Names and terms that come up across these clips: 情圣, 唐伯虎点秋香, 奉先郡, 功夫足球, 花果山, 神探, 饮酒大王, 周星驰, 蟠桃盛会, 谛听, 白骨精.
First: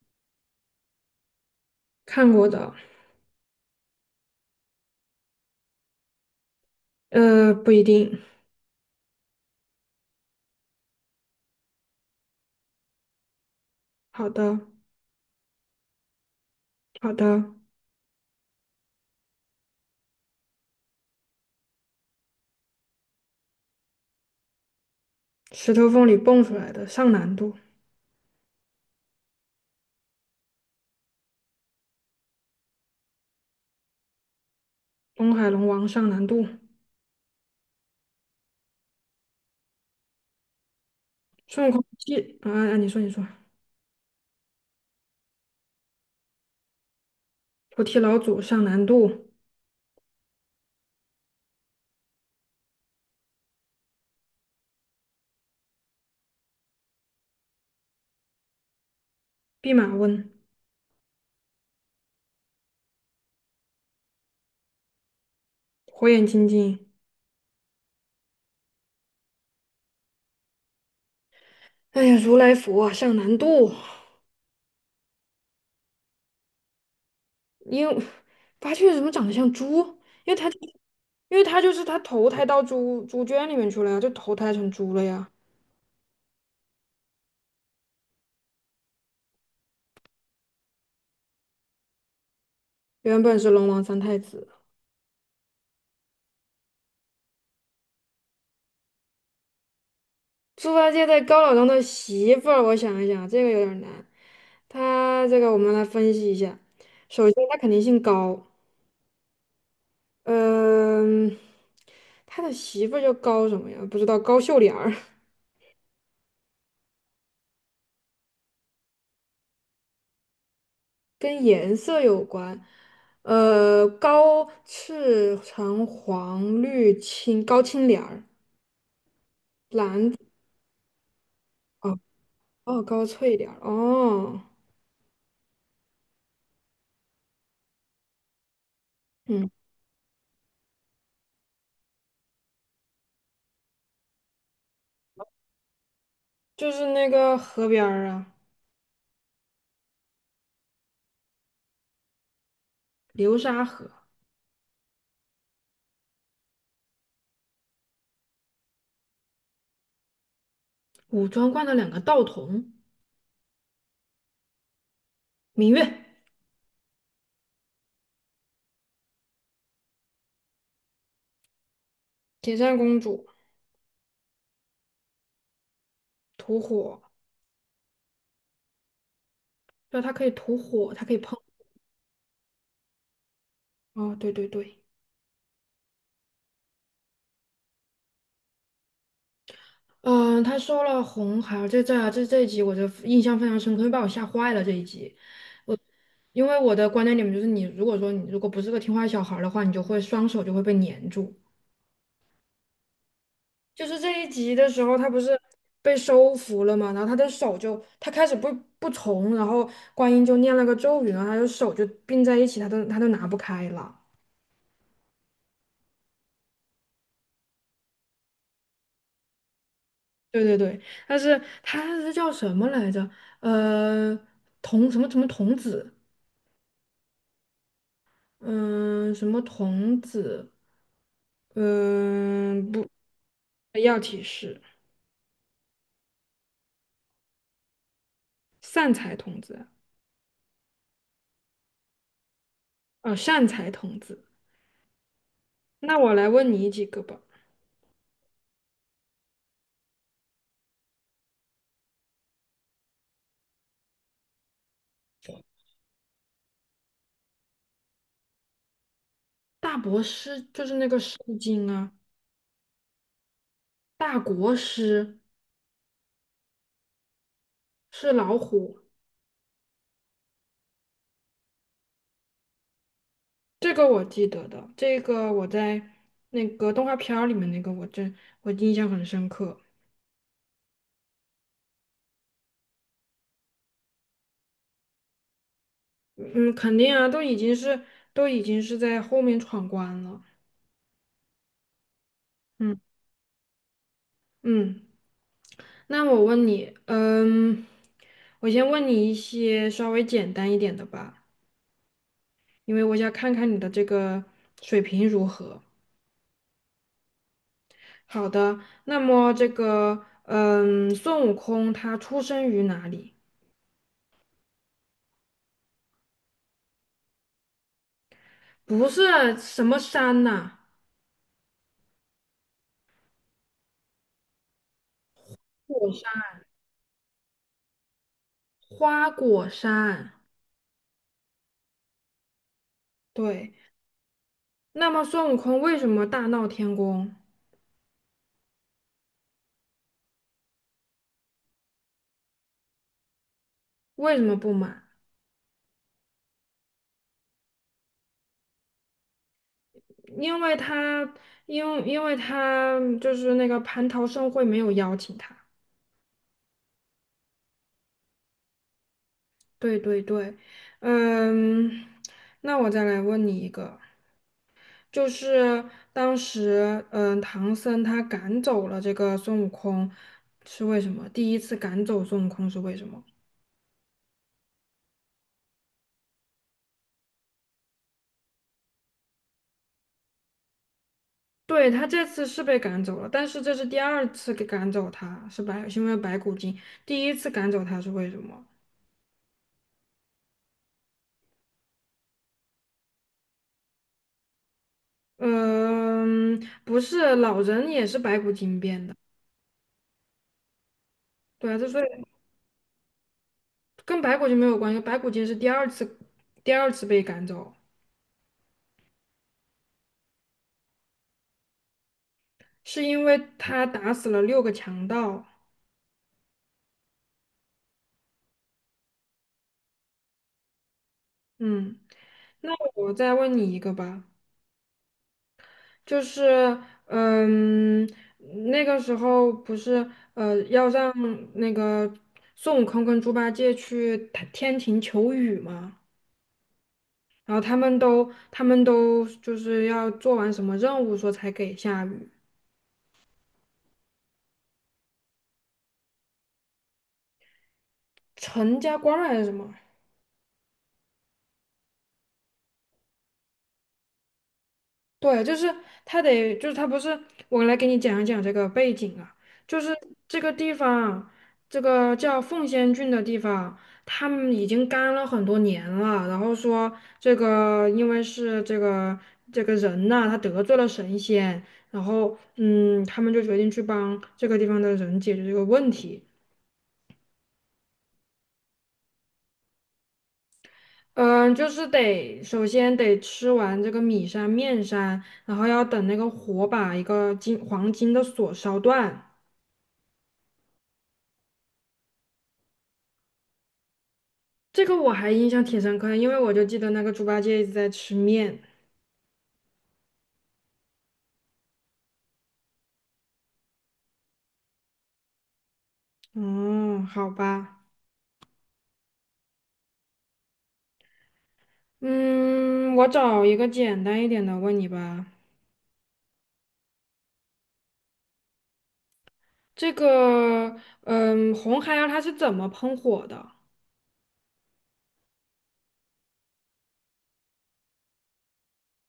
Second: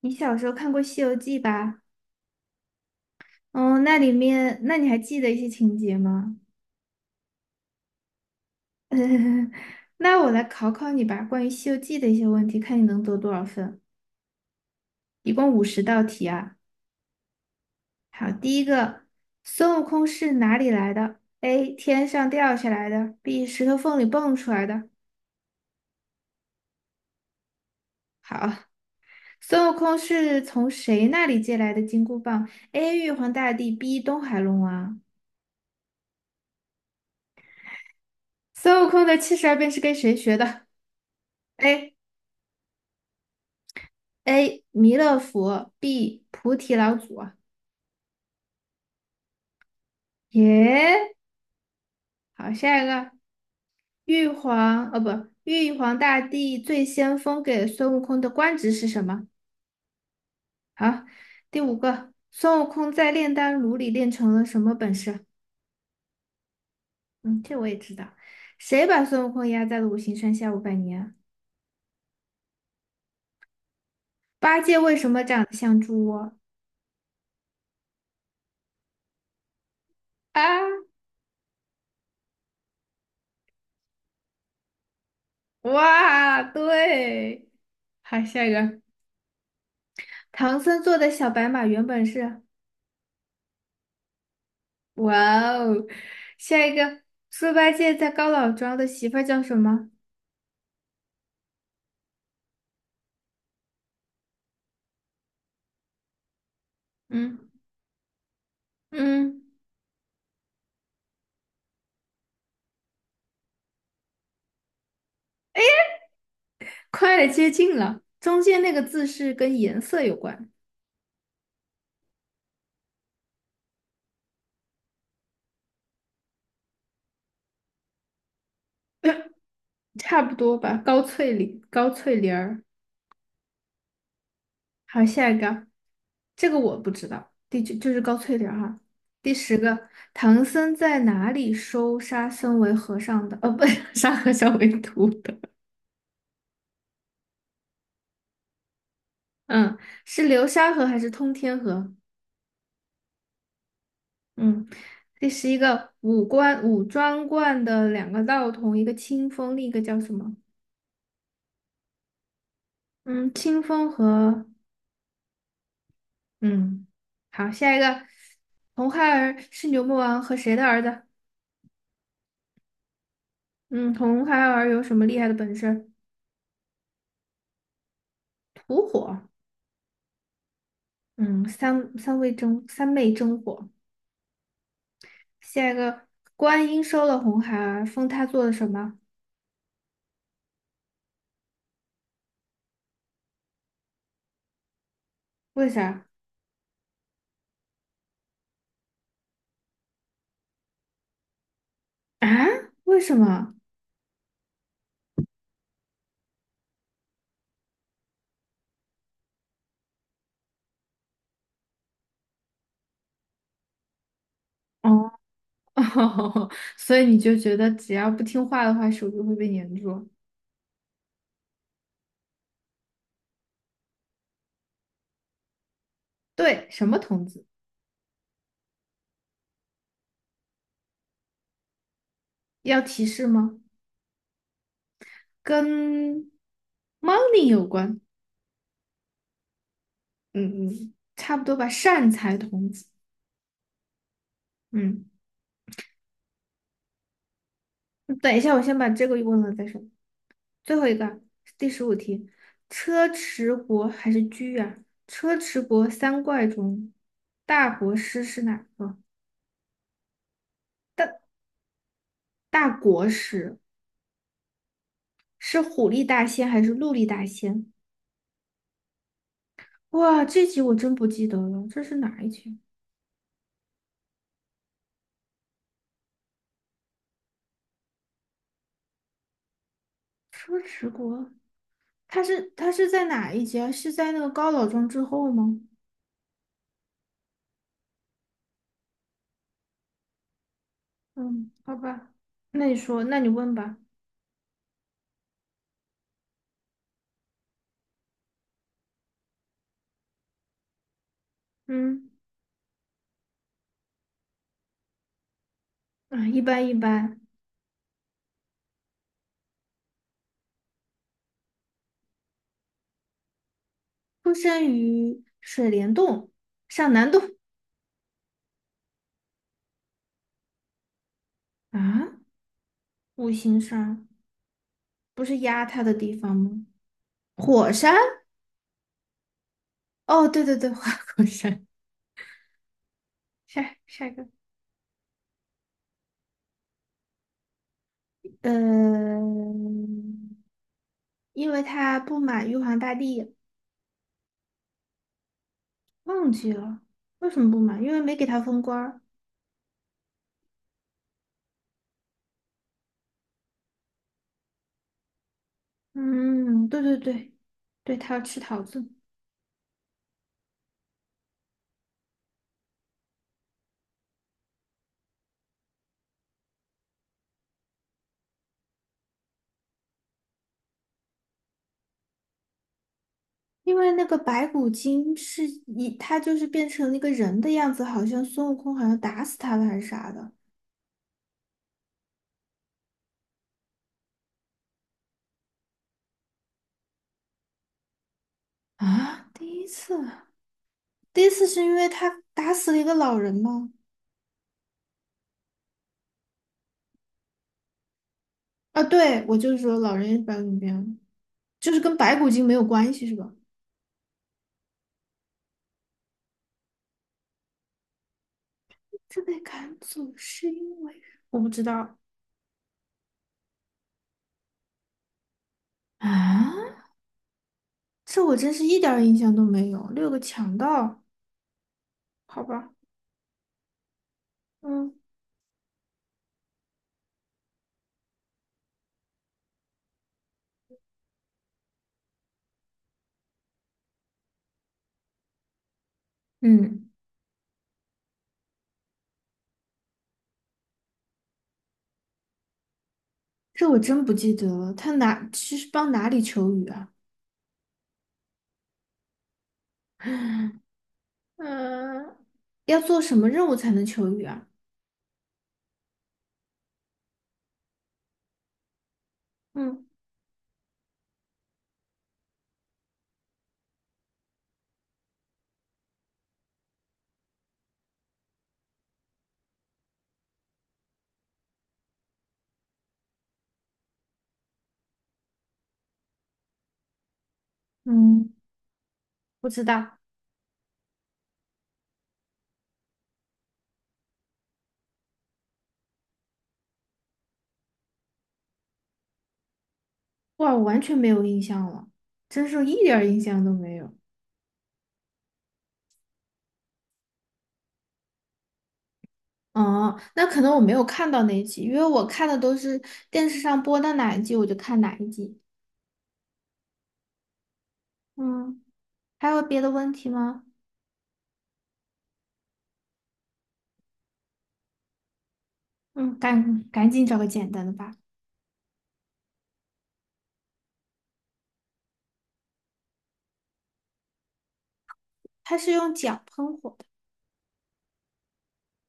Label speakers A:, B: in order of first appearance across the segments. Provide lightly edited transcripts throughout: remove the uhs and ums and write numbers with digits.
A: 你小时候看过《西游记》吧？
B: 看过的，
A: 哦，那里面，那你还记得一些情节吗？
B: 不一定。
A: 那我来考考你吧，关于《西游记》的一些问题，看你能得多少分。
B: 好的，
A: 一共50道题啊。
B: 好的。
A: 好，第一个，孙悟空是哪里来的？A. 天上掉下来的；B. 石头缝里蹦出来的。
B: 石头缝里蹦出来的，上难度。
A: 好，孙悟空是从谁那里借来的金箍棒？A. 玉皇大帝，B. 东海龙王。
B: 东海龙王上难度。
A: 孙悟空的七十二变是跟谁学的
B: 孙悟空
A: ？A.
B: 替啊啊，你说你说。
A: A. 弥勒佛，B. 菩提老祖啊。
B: 菩提老祖上难度。
A: 耶，好，下一个，玉皇，哦不，玉皇大帝最先封给孙悟空的官职是什么？
B: 弼马温，
A: 好，第五个，孙悟空在炼丹炉里练成了什么本事？
B: 火眼金睛。
A: 嗯，这我也知道。谁把孙悟空压在了五行山下500年？
B: 哎呀，如来佛啊上难度。
A: 八戒为什么长得像猪窝？
B: 因为八戒怎么长得像猪？因为
A: 啊，
B: 他因为他就是他投胎到猪猪圈里面去了呀，就投胎成猪了呀。
A: 哇，对，好，下一个，唐僧坐的小白马原本是。
B: 原本是龙王三太子。
A: 哇哦，下一个，猪八戒在高老庄的媳妇儿叫什么？
B: 猪八戒在高老庄的媳妇儿，我想一想，这个有点儿难。他这个我们来分析一下。首先，
A: 嗯
B: 他肯定姓高，
A: 嗯，
B: 嗯，他的媳妇儿叫高什么呀？不知道，高秀莲儿，
A: 快接近了，中间那个字是跟颜色有关，
B: 跟颜色有关。高赤橙黄绿青，高青莲儿，蓝。
A: 差不多吧？高翠玲，高
B: 哦，
A: 翠玲儿。
B: 哦，高翠莲儿哦，
A: 好，下一个，这个我不知道，第九就是高翠玲儿哈。第
B: 嗯，
A: 十个，唐僧在哪里收沙僧为和尚的？哦，不，沙和尚为徒的。
B: 就是那个河边儿啊，
A: 嗯，是流沙河还是通天河？
B: 流沙河，
A: 嗯，这是一个五庄观的两个道童，一个清风，另一个叫什么？
B: 武装观的两个道童，
A: 嗯，清风和
B: 芈月。
A: 嗯，好，下一个，红孩儿是牛魔王和谁的儿子？
B: 铁扇公主
A: 嗯，红孩儿有什么厉害的本事？
B: 吐火，
A: 吐火。
B: 对，她可以吐火，她可以碰。
A: 嗯，三昧真火。
B: 哦，对对对，
A: 下一个，观音收了红孩儿，封他做了什么？
B: 嗯、她收了红孩儿，这一集我就印象非常深刻，因为把我吓坏了这一集。
A: 为
B: 我
A: 啥？
B: 因为我的观念里面就是你，如果说你如果不是个听话小孩儿的话，你就会双手就会被粘住。
A: 啊？为什么？
B: 就是这一集的时候，他不是被收服了嘛，然后他的手就，他开始不从，然后观音就念了个咒语，然后他的手就并在一起，他都拿不开了。
A: 哦，所以你就觉得只要不听话的话，手就会被粘住。
B: 对对对，但是他是叫什么来着？呃，童什么什么童子，
A: 对，什么童子？
B: 嗯、什么童子，嗯、
A: 要
B: 不，
A: 提示吗？
B: 要提示，
A: 跟 money 有关。
B: 善财童子，
A: 嗯嗯，差不多吧。善财童子。
B: 善财童子。
A: 嗯，
B: 那我来问你几个吧。
A: 等一下，我先把这个问了再说。最后一个，第十五题，车迟国还是居啊？车迟国三怪中，大国师是哪个？
B: 大国师就是那个《诗
A: 大
B: 经》啊，
A: 大国师
B: 大国师
A: 是虎力大仙还是鹿力大仙？
B: 是老虎，
A: 哇，这集我真不记得了，这是哪一集？
B: 这个我记得的，这个我在那个动画片儿里面那个我印象很深刻。
A: 车迟国他是在哪一节？是在那个高老庄之后吗？
B: 嗯，肯定啊，都已经是在后面闯关了。
A: 嗯，好吧，那你
B: 嗯，
A: 说，那你问吧。
B: 嗯，那我问你，嗯，我先问你一些稍微简单一点的吧，
A: 嗯，
B: 因为我想看看你的这个水平如何。
A: 啊，一般一般。
B: 好的，那么这个，嗯，孙悟空他出生于哪里？
A: 出生于水帘洞、上南洞
B: 不是什么山呐、
A: 啊，五行山不是压他
B: 果
A: 的地
B: 山，
A: 方吗？火山？
B: 花果山。
A: 哦，对对对，花果山。
B: 对，
A: 下一个，
B: 那么孙悟空为什么大闹天宫？
A: 呃，因为他不满玉皇大帝，
B: 为什么不满？
A: 忘记了为什么不满，因为没给他封官儿。
B: 因为他，因为他就是那个蟠桃盛会没有邀请他。
A: 嗯，对对对，对，他要吃桃子，
B: 对对对，嗯，那我再来问你一个，就是当时，唐僧他赶走了这个孙悟空，是为什么？第一次赶走孙悟空是为什么？
A: 因为那个白骨精是一，他就是变成了一个人的样子，好像孙悟空好像打死他了还是啥的
B: 对，他这次是被赶走了，但是这是第二次给赶走他，是因为白骨精。第一次赶走他是为什么？
A: 啊？第一次，第一次是因为他打死了一个老人吗？
B: 嗯，不是，老人也是白骨精
A: 啊，
B: 变的。
A: 对，我就是说老人也是白骨精
B: 对啊，这
A: 就
B: 所
A: 是
B: 以
A: 跟白骨精没有关系是吧？
B: 跟白骨精没有关系，白骨精是第二次，第二次被赶走，
A: 这被赶走是因为我不知道
B: 是因为他打死了六个强盗。
A: 啊，这我真是一点儿印象都没有。6个强盗，
B: 嗯，
A: 好
B: 那
A: 吧，
B: 我再问你一个吧，
A: 嗯
B: 就是，嗯，那个时候不是，要让那个孙悟空跟猪八戒去天庭求雨吗？
A: 嗯。
B: 然后他们都就是要做完什么任务，说才给下雨。
A: 这我真不记得了。他哪是帮哪里求雨啊？
B: 陈家观还是什么？
A: 嗯，要做什么任务才能求雨啊？
B: 对，就是他得，就是他不是，我来给你讲一讲这个背景啊，就是
A: 嗯
B: 这个地方，这个叫奉先郡的地方，他们已经干了很多年了，然后说这个因为是这个这个人呐、他得罪了神仙，然后嗯，他们就决定去帮这个地方的人解决这个问题。
A: 嗯，不知道。
B: 嗯，就是得首先得吃完这个米山面山，然后要等那个火把一个金黄金的锁烧断。
A: 哇，我完全没有印象了，真是一点儿印象都没有。
B: 这个我还印象挺深刻的因为我就记得那个猪八戒一直在吃面。
A: 哦，那可能我没有看到那一集，因为我看的都是电视上播到哪一集我就看哪一集。
B: 嗯，好吧，
A: 嗯，还有别的问题吗？
B: 嗯，我找一个简单一点的问你吧。
A: 嗯，赶紧找个简单的吧。
B: 这个，嗯，红孩儿他是怎么喷火的？
A: 他是用脚喷火的，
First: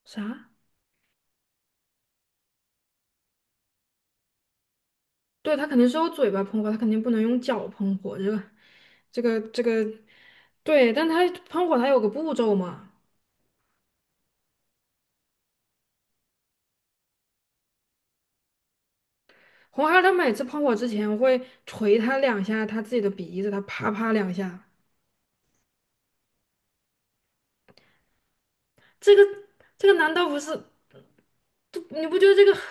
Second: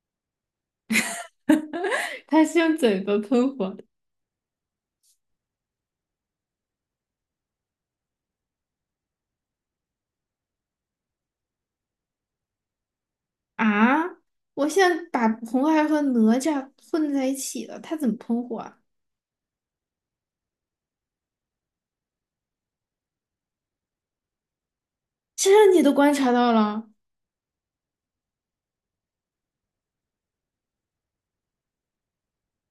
B: 啥？
A: 它是用嘴巴喷火的。
B: 对，他肯定是用嘴巴喷火，他肯定不能用脚喷火。这个，对，但他喷火他有个步骤嘛。
A: 啊，我现在把红孩儿和哪吒混在一起了，他怎么喷火啊？
B: 红孩儿他每次喷火之前会捶他两下他自己的鼻子，他啪啪两下，
A: 这你都观察到了
B: 这个这个难道不是？你不觉得这个很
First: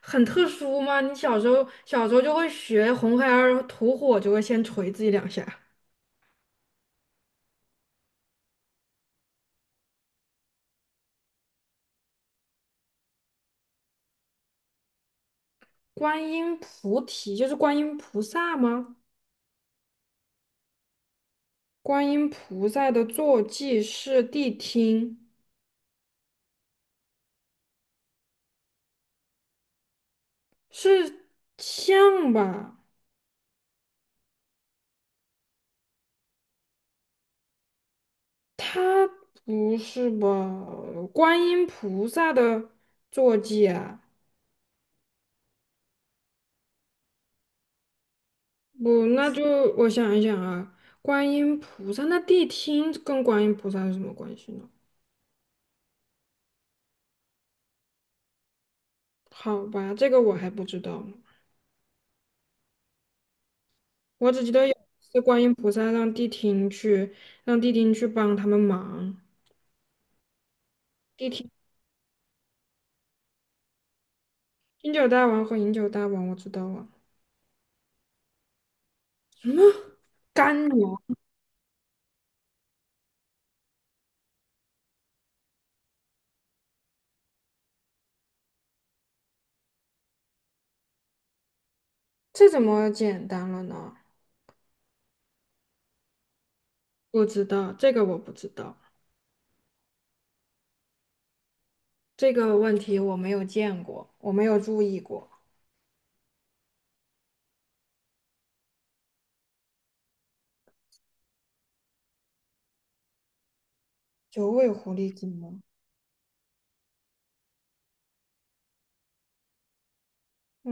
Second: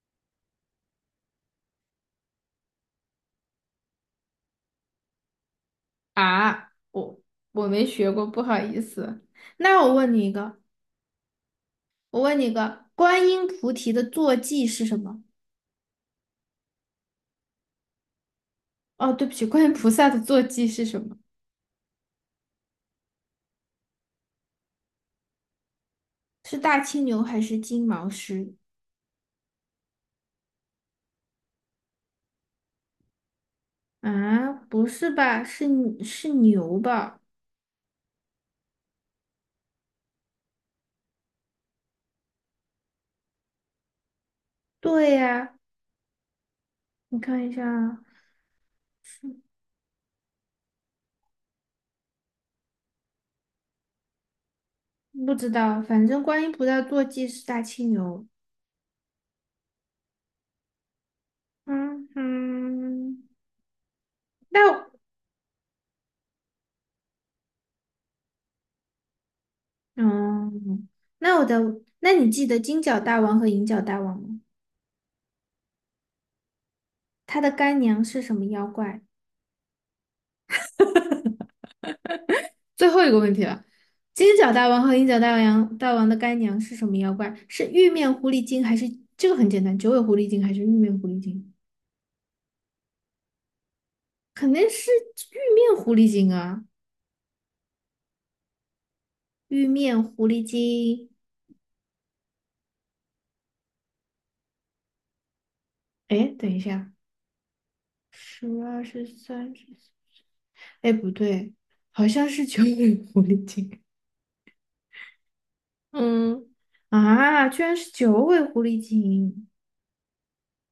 B: 很特殊吗？你小时候就会学红孩儿吐火，就会先捶自己两下。
A: 啊？我没学过，不好意思。那我问你一个，观音菩提的坐骑是什么？
B: 观音菩提就是观音菩萨吗？
A: 哦，对不起，观音菩萨的坐骑是什么？
B: 观音菩萨的坐骑是谛听，
A: 是大青牛还是金毛狮？
B: 是像吧？
A: 啊，不是吧？是是牛吧？
B: 他不是吧？观音菩萨的坐骑啊。
A: 对呀，你看一下啊
B: 不，那
A: 是
B: 就我想一想啊，观音菩萨，那谛听跟观音菩萨有什么关系呢？
A: 不知道，反正观音菩萨坐骑是大青牛。
B: 好吧，这个我还不知道呢，
A: 嗯哼，
B: 我只记得有
A: 那
B: 一次观音菩萨让谛听去，让谛听去帮他们忙。
A: 嗯，
B: 谛
A: 那我
B: 听，
A: 的，那你记得金角大王和银角大王吗？
B: 饮酒大王和饮酒大王，我知道了。
A: 他的干娘是什么妖怪？
B: 什么干娘？
A: 最后一个问题了，金角大王和银角大王的干娘是什么妖怪？是玉面狐狸精还是这个很简单，九尾狐狸精还是玉面狐狸精？
B: 这怎么简单了呢？
A: 肯定是玉面狐狸精啊，
B: 不知道，这个我不知道，
A: 玉面狐狸精。
B: 这个问题我没有见过，我没有注意过。
A: 哎，等一下，十二十三十四，哎，不对，好像是九尾狐狸精。
B: 九尾狐狸精吗？
A: 嗯，啊，居然是九尾狐狸精，
B: 哦，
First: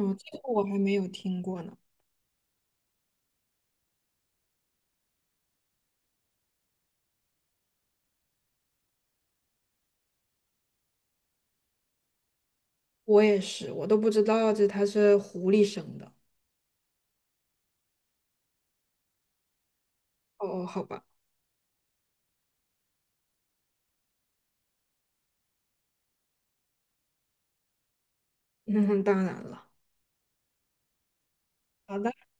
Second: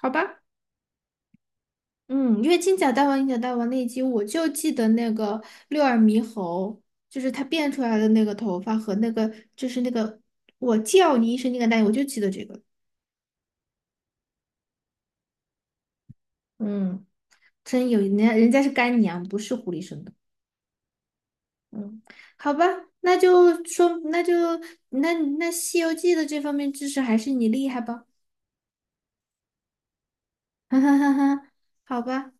A: 好
B: 这
A: 吧，
B: 个我还没有听过呢。
A: 嗯，因为金角大王、银角大王那一集，我就记得那个六耳猕猴，就是它变出来的那个头发和那个，就是那个我叫你一声那个大我就记得这个。
B: 我也是，我都不知道这它是狐狸生的。
A: 嗯，真有人家是干娘，不是狐狸生的。
B: 哦哦，好吧，
A: 嗯，好吧，那就那那《西游记》的这方面知识还是你厉害吧，
B: 那当然了。
A: 哈哈哈哈，
B: 好
A: 好
B: 的。
A: 吧。